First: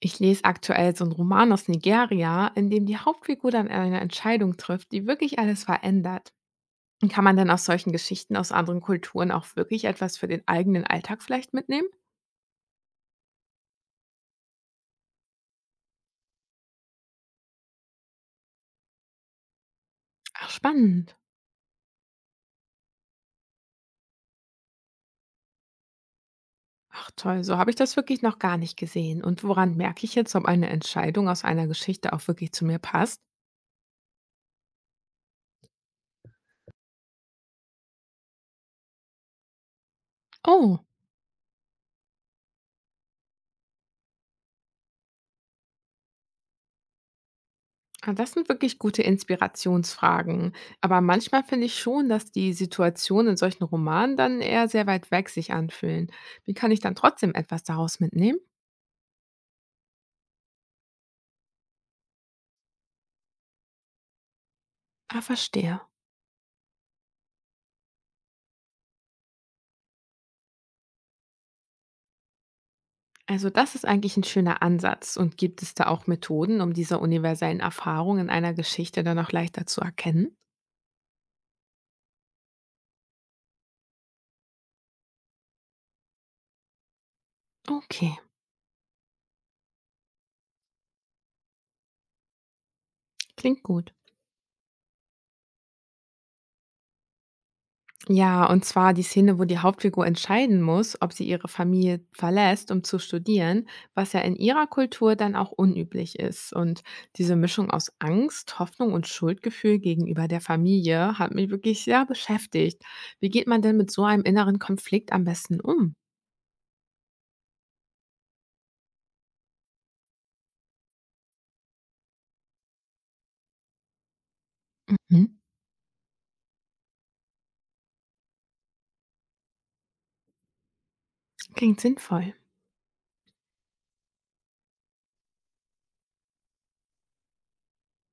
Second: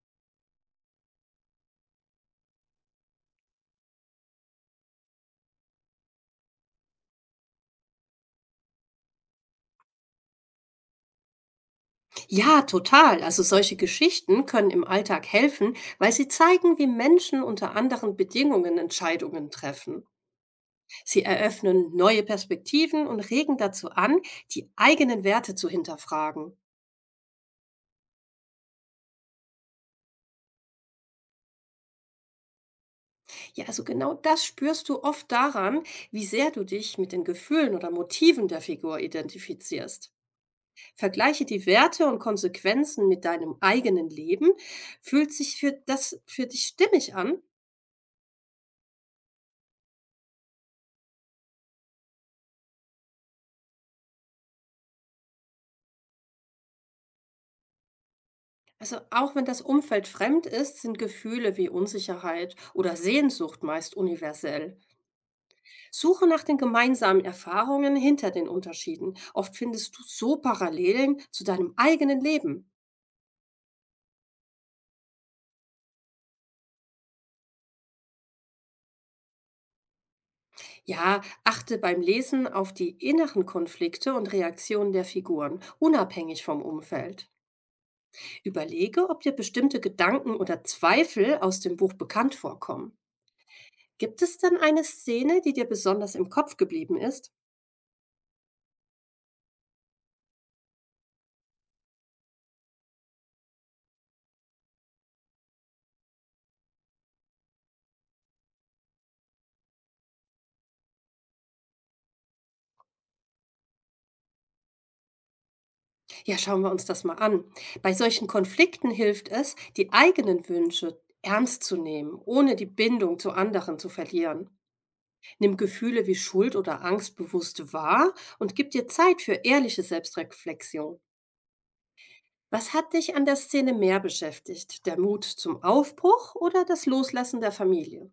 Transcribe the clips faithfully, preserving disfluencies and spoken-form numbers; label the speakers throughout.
Speaker 1: Ich lese aktuell so einen Roman aus Nigeria, in dem die Hauptfigur dann eine Entscheidung trifft, die wirklich alles verändert. Und Kann man dann aus solchen Geschichten aus anderen Kulturen auch wirklich etwas für den eigenen Alltag vielleicht mitnehmen?
Speaker 2: Ja, total. Also solche Geschichten können im Alltag helfen, weil sie zeigen, wie Menschen unter anderen Bedingungen Entscheidungen treffen.
Speaker 1: Ach, spannend.
Speaker 2: Sie eröffnen neue Perspektiven und regen dazu an, die eigenen Werte zu hinterfragen.
Speaker 1: Ach toll, so habe ich das wirklich noch gar nicht gesehen. Und woran merke ich jetzt, ob eine Entscheidung aus einer Geschichte auch wirklich zu mir passt?
Speaker 2: Ja, also genau das spürst du oft daran, wie sehr du dich mit den Gefühlen oder Motiven der Figur identifizierst.
Speaker 1: Oh.
Speaker 2: Vergleiche die Werte und Konsequenzen mit deinem eigenen Leben. Fühlt sich für das für dich stimmig an?
Speaker 1: Ah, das sind wirklich gute Inspirationsfragen. Aber manchmal finde ich schon, dass die Situationen in solchen Romanen dann eher sehr weit weg sich anfühlen. Wie kann ich dann trotzdem etwas daraus mitnehmen?
Speaker 2: Also auch wenn das Umfeld fremd ist, sind Gefühle wie Unsicherheit oder Sehnsucht meist universell.
Speaker 1: Ah, verstehe.
Speaker 2: Suche nach den gemeinsamen Erfahrungen hinter den Unterschieden. Oft findest du so Parallelen zu deinem eigenen Leben.
Speaker 1: Also das ist eigentlich ein schöner Ansatz. Und gibt es da auch Methoden, um diese universellen Erfahrungen in einer Geschichte dann auch leichter zu erkennen?
Speaker 2: Ja, achte beim Lesen auf die inneren Konflikte und Reaktionen der Figuren, unabhängig vom Umfeld.
Speaker 1: Okay,
Speaker 2: Überlege, ob dir bestimmte Gedanken oder Zweifel aus dem Buch bekannt vorkommen.
Speaker 1: klingt gut.
Speaker 2: Gibt es denn eine Szene, die dir besonders im Kopf geblieben ist?
Speaker 1: Ja, und zwar die Szene, wo die Hauptfigur entscheiden muss, ob sie ihre Familie verlässt, um zu studieren, was ja in ihrer Kultur dann auch unüblich ist. Und diese Mischung aus Angst, Hoffnung und Schuldgefühl gegenüber der Familie hat mich wirklich sehr beschäftigt. Wie geht man denn mit so einem inneren Konflikt am besten um?
Speaker 2: Ja, schauen wir uns das mal an. Bei solchen Konflikten hilft es, die eigenen Wünsche ernst zu nehmen, ohne die Bindung zu anderen zu verlieren.
Speaker 1: Hm?
Speaker 2: Nimm Gefühle wie Schuld oder Angst bewusst wahr und gib dir Zeit für ehrliche Selbstreflexion.
Speaker 1: Klingt sinnvoll.
Speaker 2: Was hat dich an der Szene mehr beschäftigt? Der Mut zum Aufbruch oder das Loslassen der Familie?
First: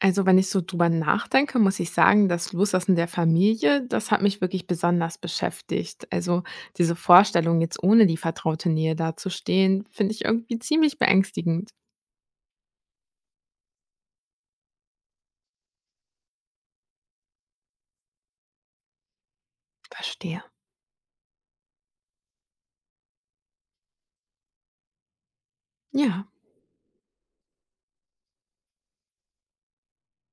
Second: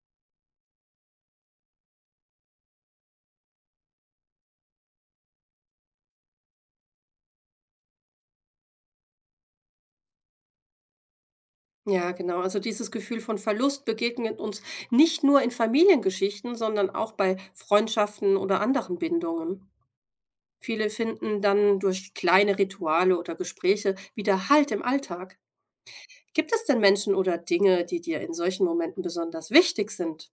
Speaker 1: Also, wenn ich so drüber nachdenke, muss ich sagen, das Loslassen der Familie, das hat mich wirklich besonders beschäftigt. Also, diese Vorstellung, jetzt ohne die vertraute Nähe dazustehen, finde ich irgendwie ziemlich beängstigend.
Speaker 2: Ja, genau. Also dieses Gefühl von Verlust begegnet uns nicht nur in Familiengeschichten, sondern auch bei Freundschaften oder anderen Bindungen.
Speaker 1: Verstehe.
Speaker 2: Viele finden dann durch kleine Rituale oder Gespräche wieder Halt im Alltag.
Speaker 1: Ja.
Speaker 2: Gibt es denn Menschen oder Dinge, die dir in solchen Momenten besonders wichtig sind?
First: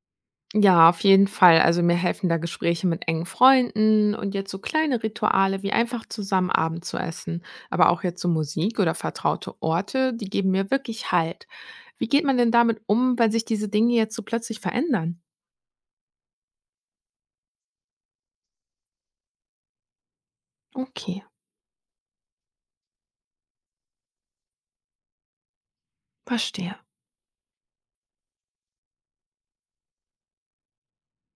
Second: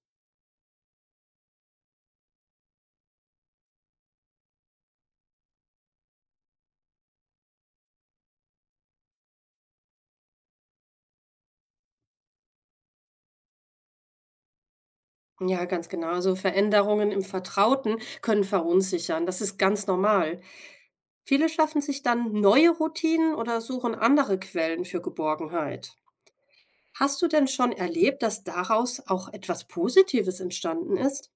Speaker 1: Ja, auf jeden Fall. Also mir helfen da Gespräche mit engen Freunden und jetzt so kleine Rituale wie einfach zusammen Abend zu essen. Aber auch jetzt so Musik oder vertraute Orte, die geben mir wirklich Halt. Wie geht man denn damit um, wenn sich diese Dinge jetzt so plötzlich verändern?
Speaker 2: Ja, ganz genau. Also Veränderungen im Vertrauten können verunsichern. Das ist ganz normal.
Speaker 1: Okay,
Speaker 2: Viele schaffen sich dann neue Routinen oder suchen andere Quellen für Geborgenheit.
Speaker 1: verstehe.
Speaker 2: Hast du denn schon erlebt, dass daraus auch etwas Positives entstanden ist?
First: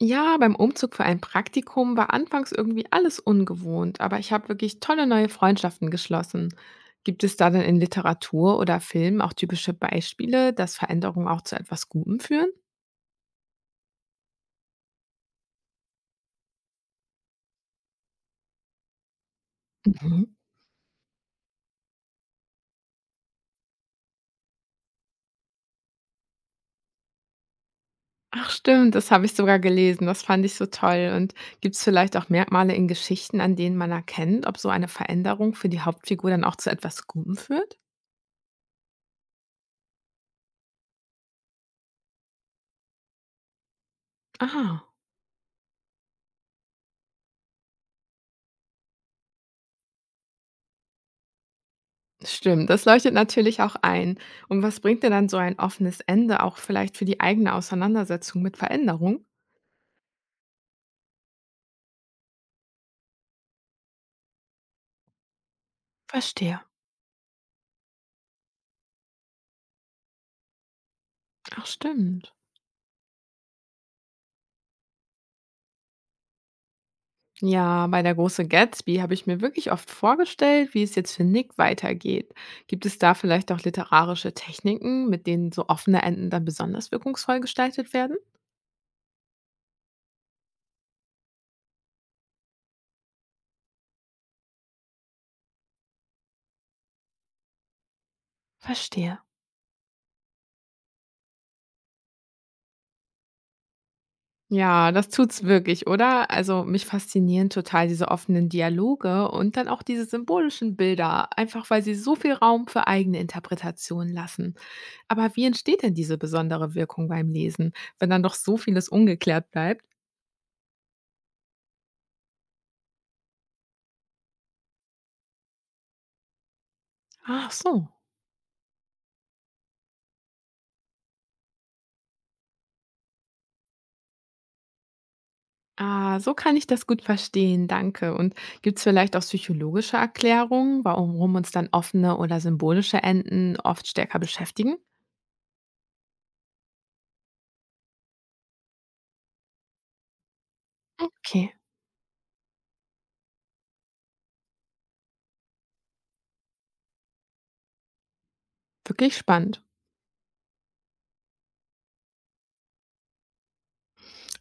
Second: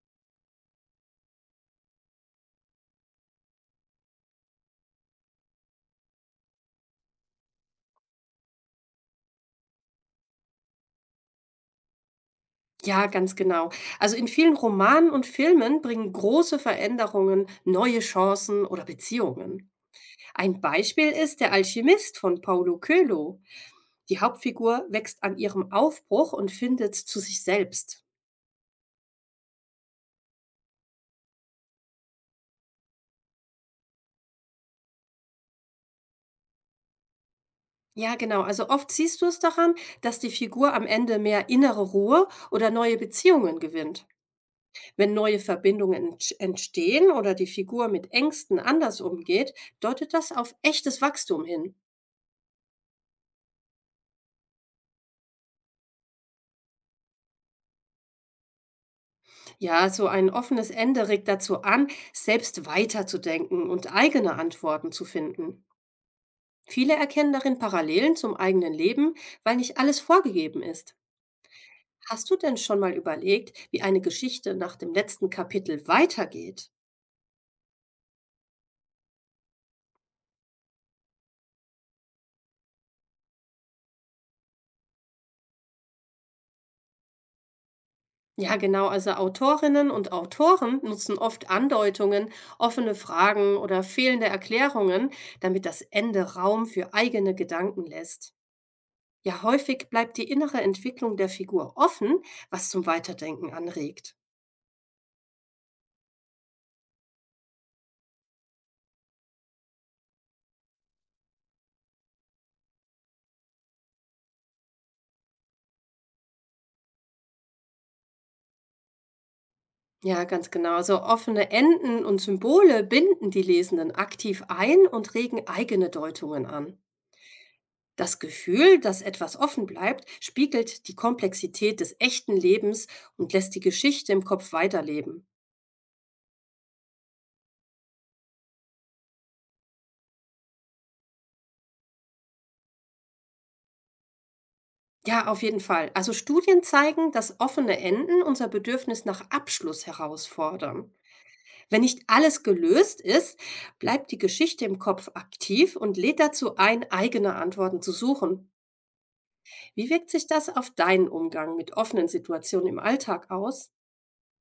Speaker 1: Ja, beim Umzug für ein Praktikum war anfangs irgendwie alles ungewohnt, aber ich habe wirklich tolle neue Freundschaften geschlossen. Gibt es da denn in Literatur oder Film auch typische Beispiele, dass Veränderungen auch zu etwas Gutem führen?
Speaker 2: Ja, ganz genau. Also in vielen Romanen und Filmen bringen große Veränderungen neue Chancen oder Beziehungen.
Speaker 1: Mhm.
Speaker 2: Ein Beispiel ist Der Alchemist von Paulo Coelho. Die Hauptfigur wächst an ihrem Aufbruch und findet zu sich selbst.
Speaker 1: Ach stimmt, das habe ich sogar gelesen, das fand ich so toll. Und gibt es vielleicht auch Merkmale in Geschichten, an denen man erkennt, ob so eine Veränderung für die Hauptfigur dann auch zu etwas Gutem führt?
Speaker 2: Ja, genau. Also oft siehst du es daran, dass die Figur am Ende mehr innere Ruhe oder neue Beziehungen gewinnt.
Speaker 1: Aha.
Speaker 2: Wenn neue Verbindungen entsch- entstehen oder die Figur mit Ängsten anders umgeht, deutet das auf echtes Wachstum hin.
Speaker 1: Stimmt, das leuchtet natürlich auch ein. Und was bringt dir dann so ein offenes Ende auch vielleicht für die eigene Auseinandersetzung mit Veränderung?
Speaker 2: Ja, so ein offenes Ende regt dazu an, selbst weiterzudenken und eigene Antworten zu finden.
Speaker 1: Verstehe.
Speaker 2: Viele erkennen darin Parallelen zum eigenen Leben, weil nicht alles vorgegeben ist.
Speaker 1: Ach,
Speaker 2: Hast
Speaker 1: stimmt.
Speaker 2: du denn schon mal überlegt, wie eine Geschichte nach dem letzten Kapitel weitergeht?
Speaker 1: Ja, bei der große Gatsby habe ich mir wirklich oft vorgestellt, wie es jetzt für Nick weitergeht. Gibt es da vielleicht auch literarische Techniken, mit denen so offene Enden dann besonders wirkungsvoll gestaltet werden?
Speaker 2: Ja, genau, also Autorinnen und Autoren nutzen oft Andeutungen, offene Fragen oder fehlende Erklärungen, damit das Ende Raum für eigene Gedanken lässt.
Speaker 1: Verstehe.
Speaker 2: Ja, häufig bleibt die innere Entwicklung der Figur offen, was zum Weiterdenken anregt.
Speaker 1: Ja, das tut's wirklich, oder? Also, mich faszinieren total diese offenen Dialoge und dann auch diese symbolischen Bilder, einfach weil sie so viel Raum für eigene Interpretationen lassen. Aber wie entsteht denn diese besondere Wirkung beim Lesen, wenn dann doch so vieles ungeklärt bleibt?
Speaker 2: Ja, ganz genau. So offene Enden und Symbole binden die Lesenden aktiv ein und regen eigene Deutungen an.
Speaker 1: Ach so.
Speaker 2: Das Gefühl, dass etwas offen bleibt, spiegelt die Komplexität des echten Lebens und lässt die Geschichte im Kopf weiterleben.
Speaker 1: Ah, so kann ich das gut verstehen, danke. Und gibt's vielleicht auch psychologische Erklärungen, warum uns dann offene oder symbolische Enden oft stärker beschäftigen?
Speaker 2: Ja, auf jeden Fall. Also Studien zeigen, dass offene Enden unser Bedürfnis nach Abschluss herausfordern.
Speaker 1: Okay,
Speaker 2: Wenn nicht alles gelöst ist, bleibt die Geschichte im Kopf aktiv und lädt dazu ein, eigene Antworten zu suchen.
Speaker 1: wirklich spannend.
Speaker 2: Wie wirkt sich das auf deinen Umgang mit offenen Situationen im Alltag aus?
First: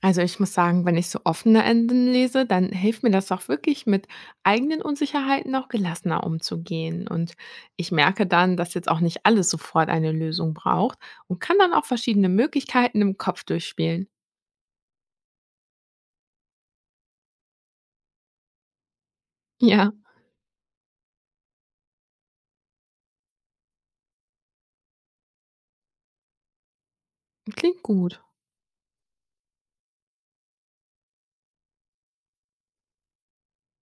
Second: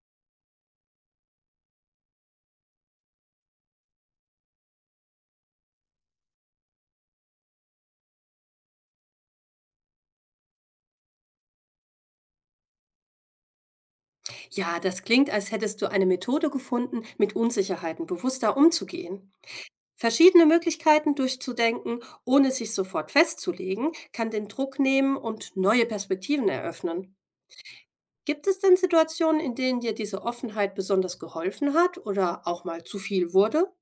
Speaker 1: Also ich muss sagen, wenn ich so offene Enden lese, dann hilft mir das auch wirklich, mit eigenen Unsicherheiten auch gelassener umzugehen. Und ich merke dann, dass jetzt auch nicht alles sofort eine Lösung braucht und kann dann auch verschiedene Möglichkeiten im Kopf durchspielen.
Speaker 2: Ja, das klingt, als hättest du eine Methode gefunden, mit Unsicherheiten bewusster umzugehen.
Speaker 1: Ja,
Speaker 2: Verschiedene Möglichkeiten durchzudenken, ohne sich sofort festzulegen, kann den Druck nehmen und neue Perspektiven eröffnen.
Speaker 1: klingt gut.
Speaker 2: Gibt es denn Situationen, in denen dir diese Offenheit besonders geholfen hat oder auch mal zu viel wurde?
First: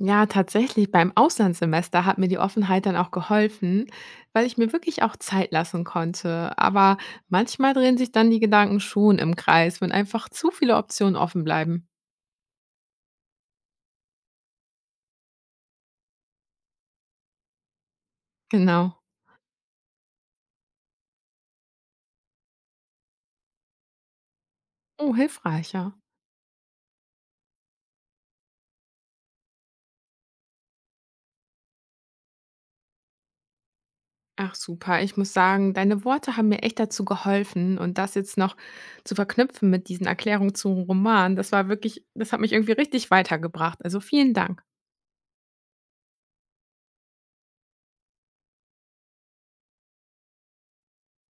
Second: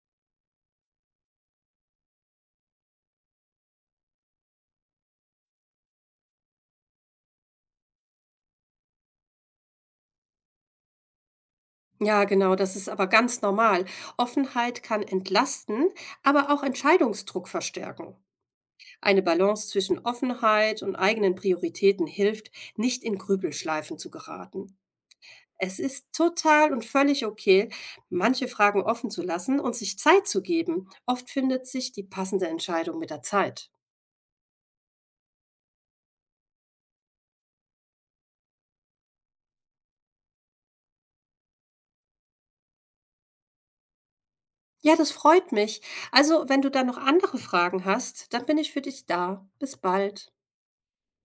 Speaker 1: Ja, tatsächlich, beim Auslandssemester hat mir die Offenheit dann auch geholfen, weil ich mir wirklich auch Zeit lassen konnte. Aber manchmal drehen sich dann die Gedanken schon im Kreis, wenn einfach zu viele Optionen offen bleiben.
Speaker 2: Ja, genau, das ist aber ganz normal. Offenheit kann entlasten, aber auch Entscheidungsdruck verstärken.
Speaker 1: Genau.
Speaker 2: Eine Balance zwischen Offenheit und eigenen Prioritäten hilft, nicht in Grübelschleifen zu geraten.
Speaker 1: Oh,
Speaker 2: Es
Speaker 1: hilfreicher.
Speaker 2: ist total und völlig okay, manche Fragen offen zu lassen und sich Zeit zu geben. Oft findet sich die passende Entscheidung mit der Zeit.
Speaker 1: Ach super, ich muss sagen, deine Worte haben mir echt dazu geholfen und das jetzt noch zu verknüpfen mit diesen Erklärungen zum Roman, das war wirklich das hat mich irgendwie richtig weitergebracht. Also, vielen Dank.
Speaker 2: Ja, das freut mich. Also, wenn du dann noch andere Fragen hast, dann bin ich für dich da. Bis bald.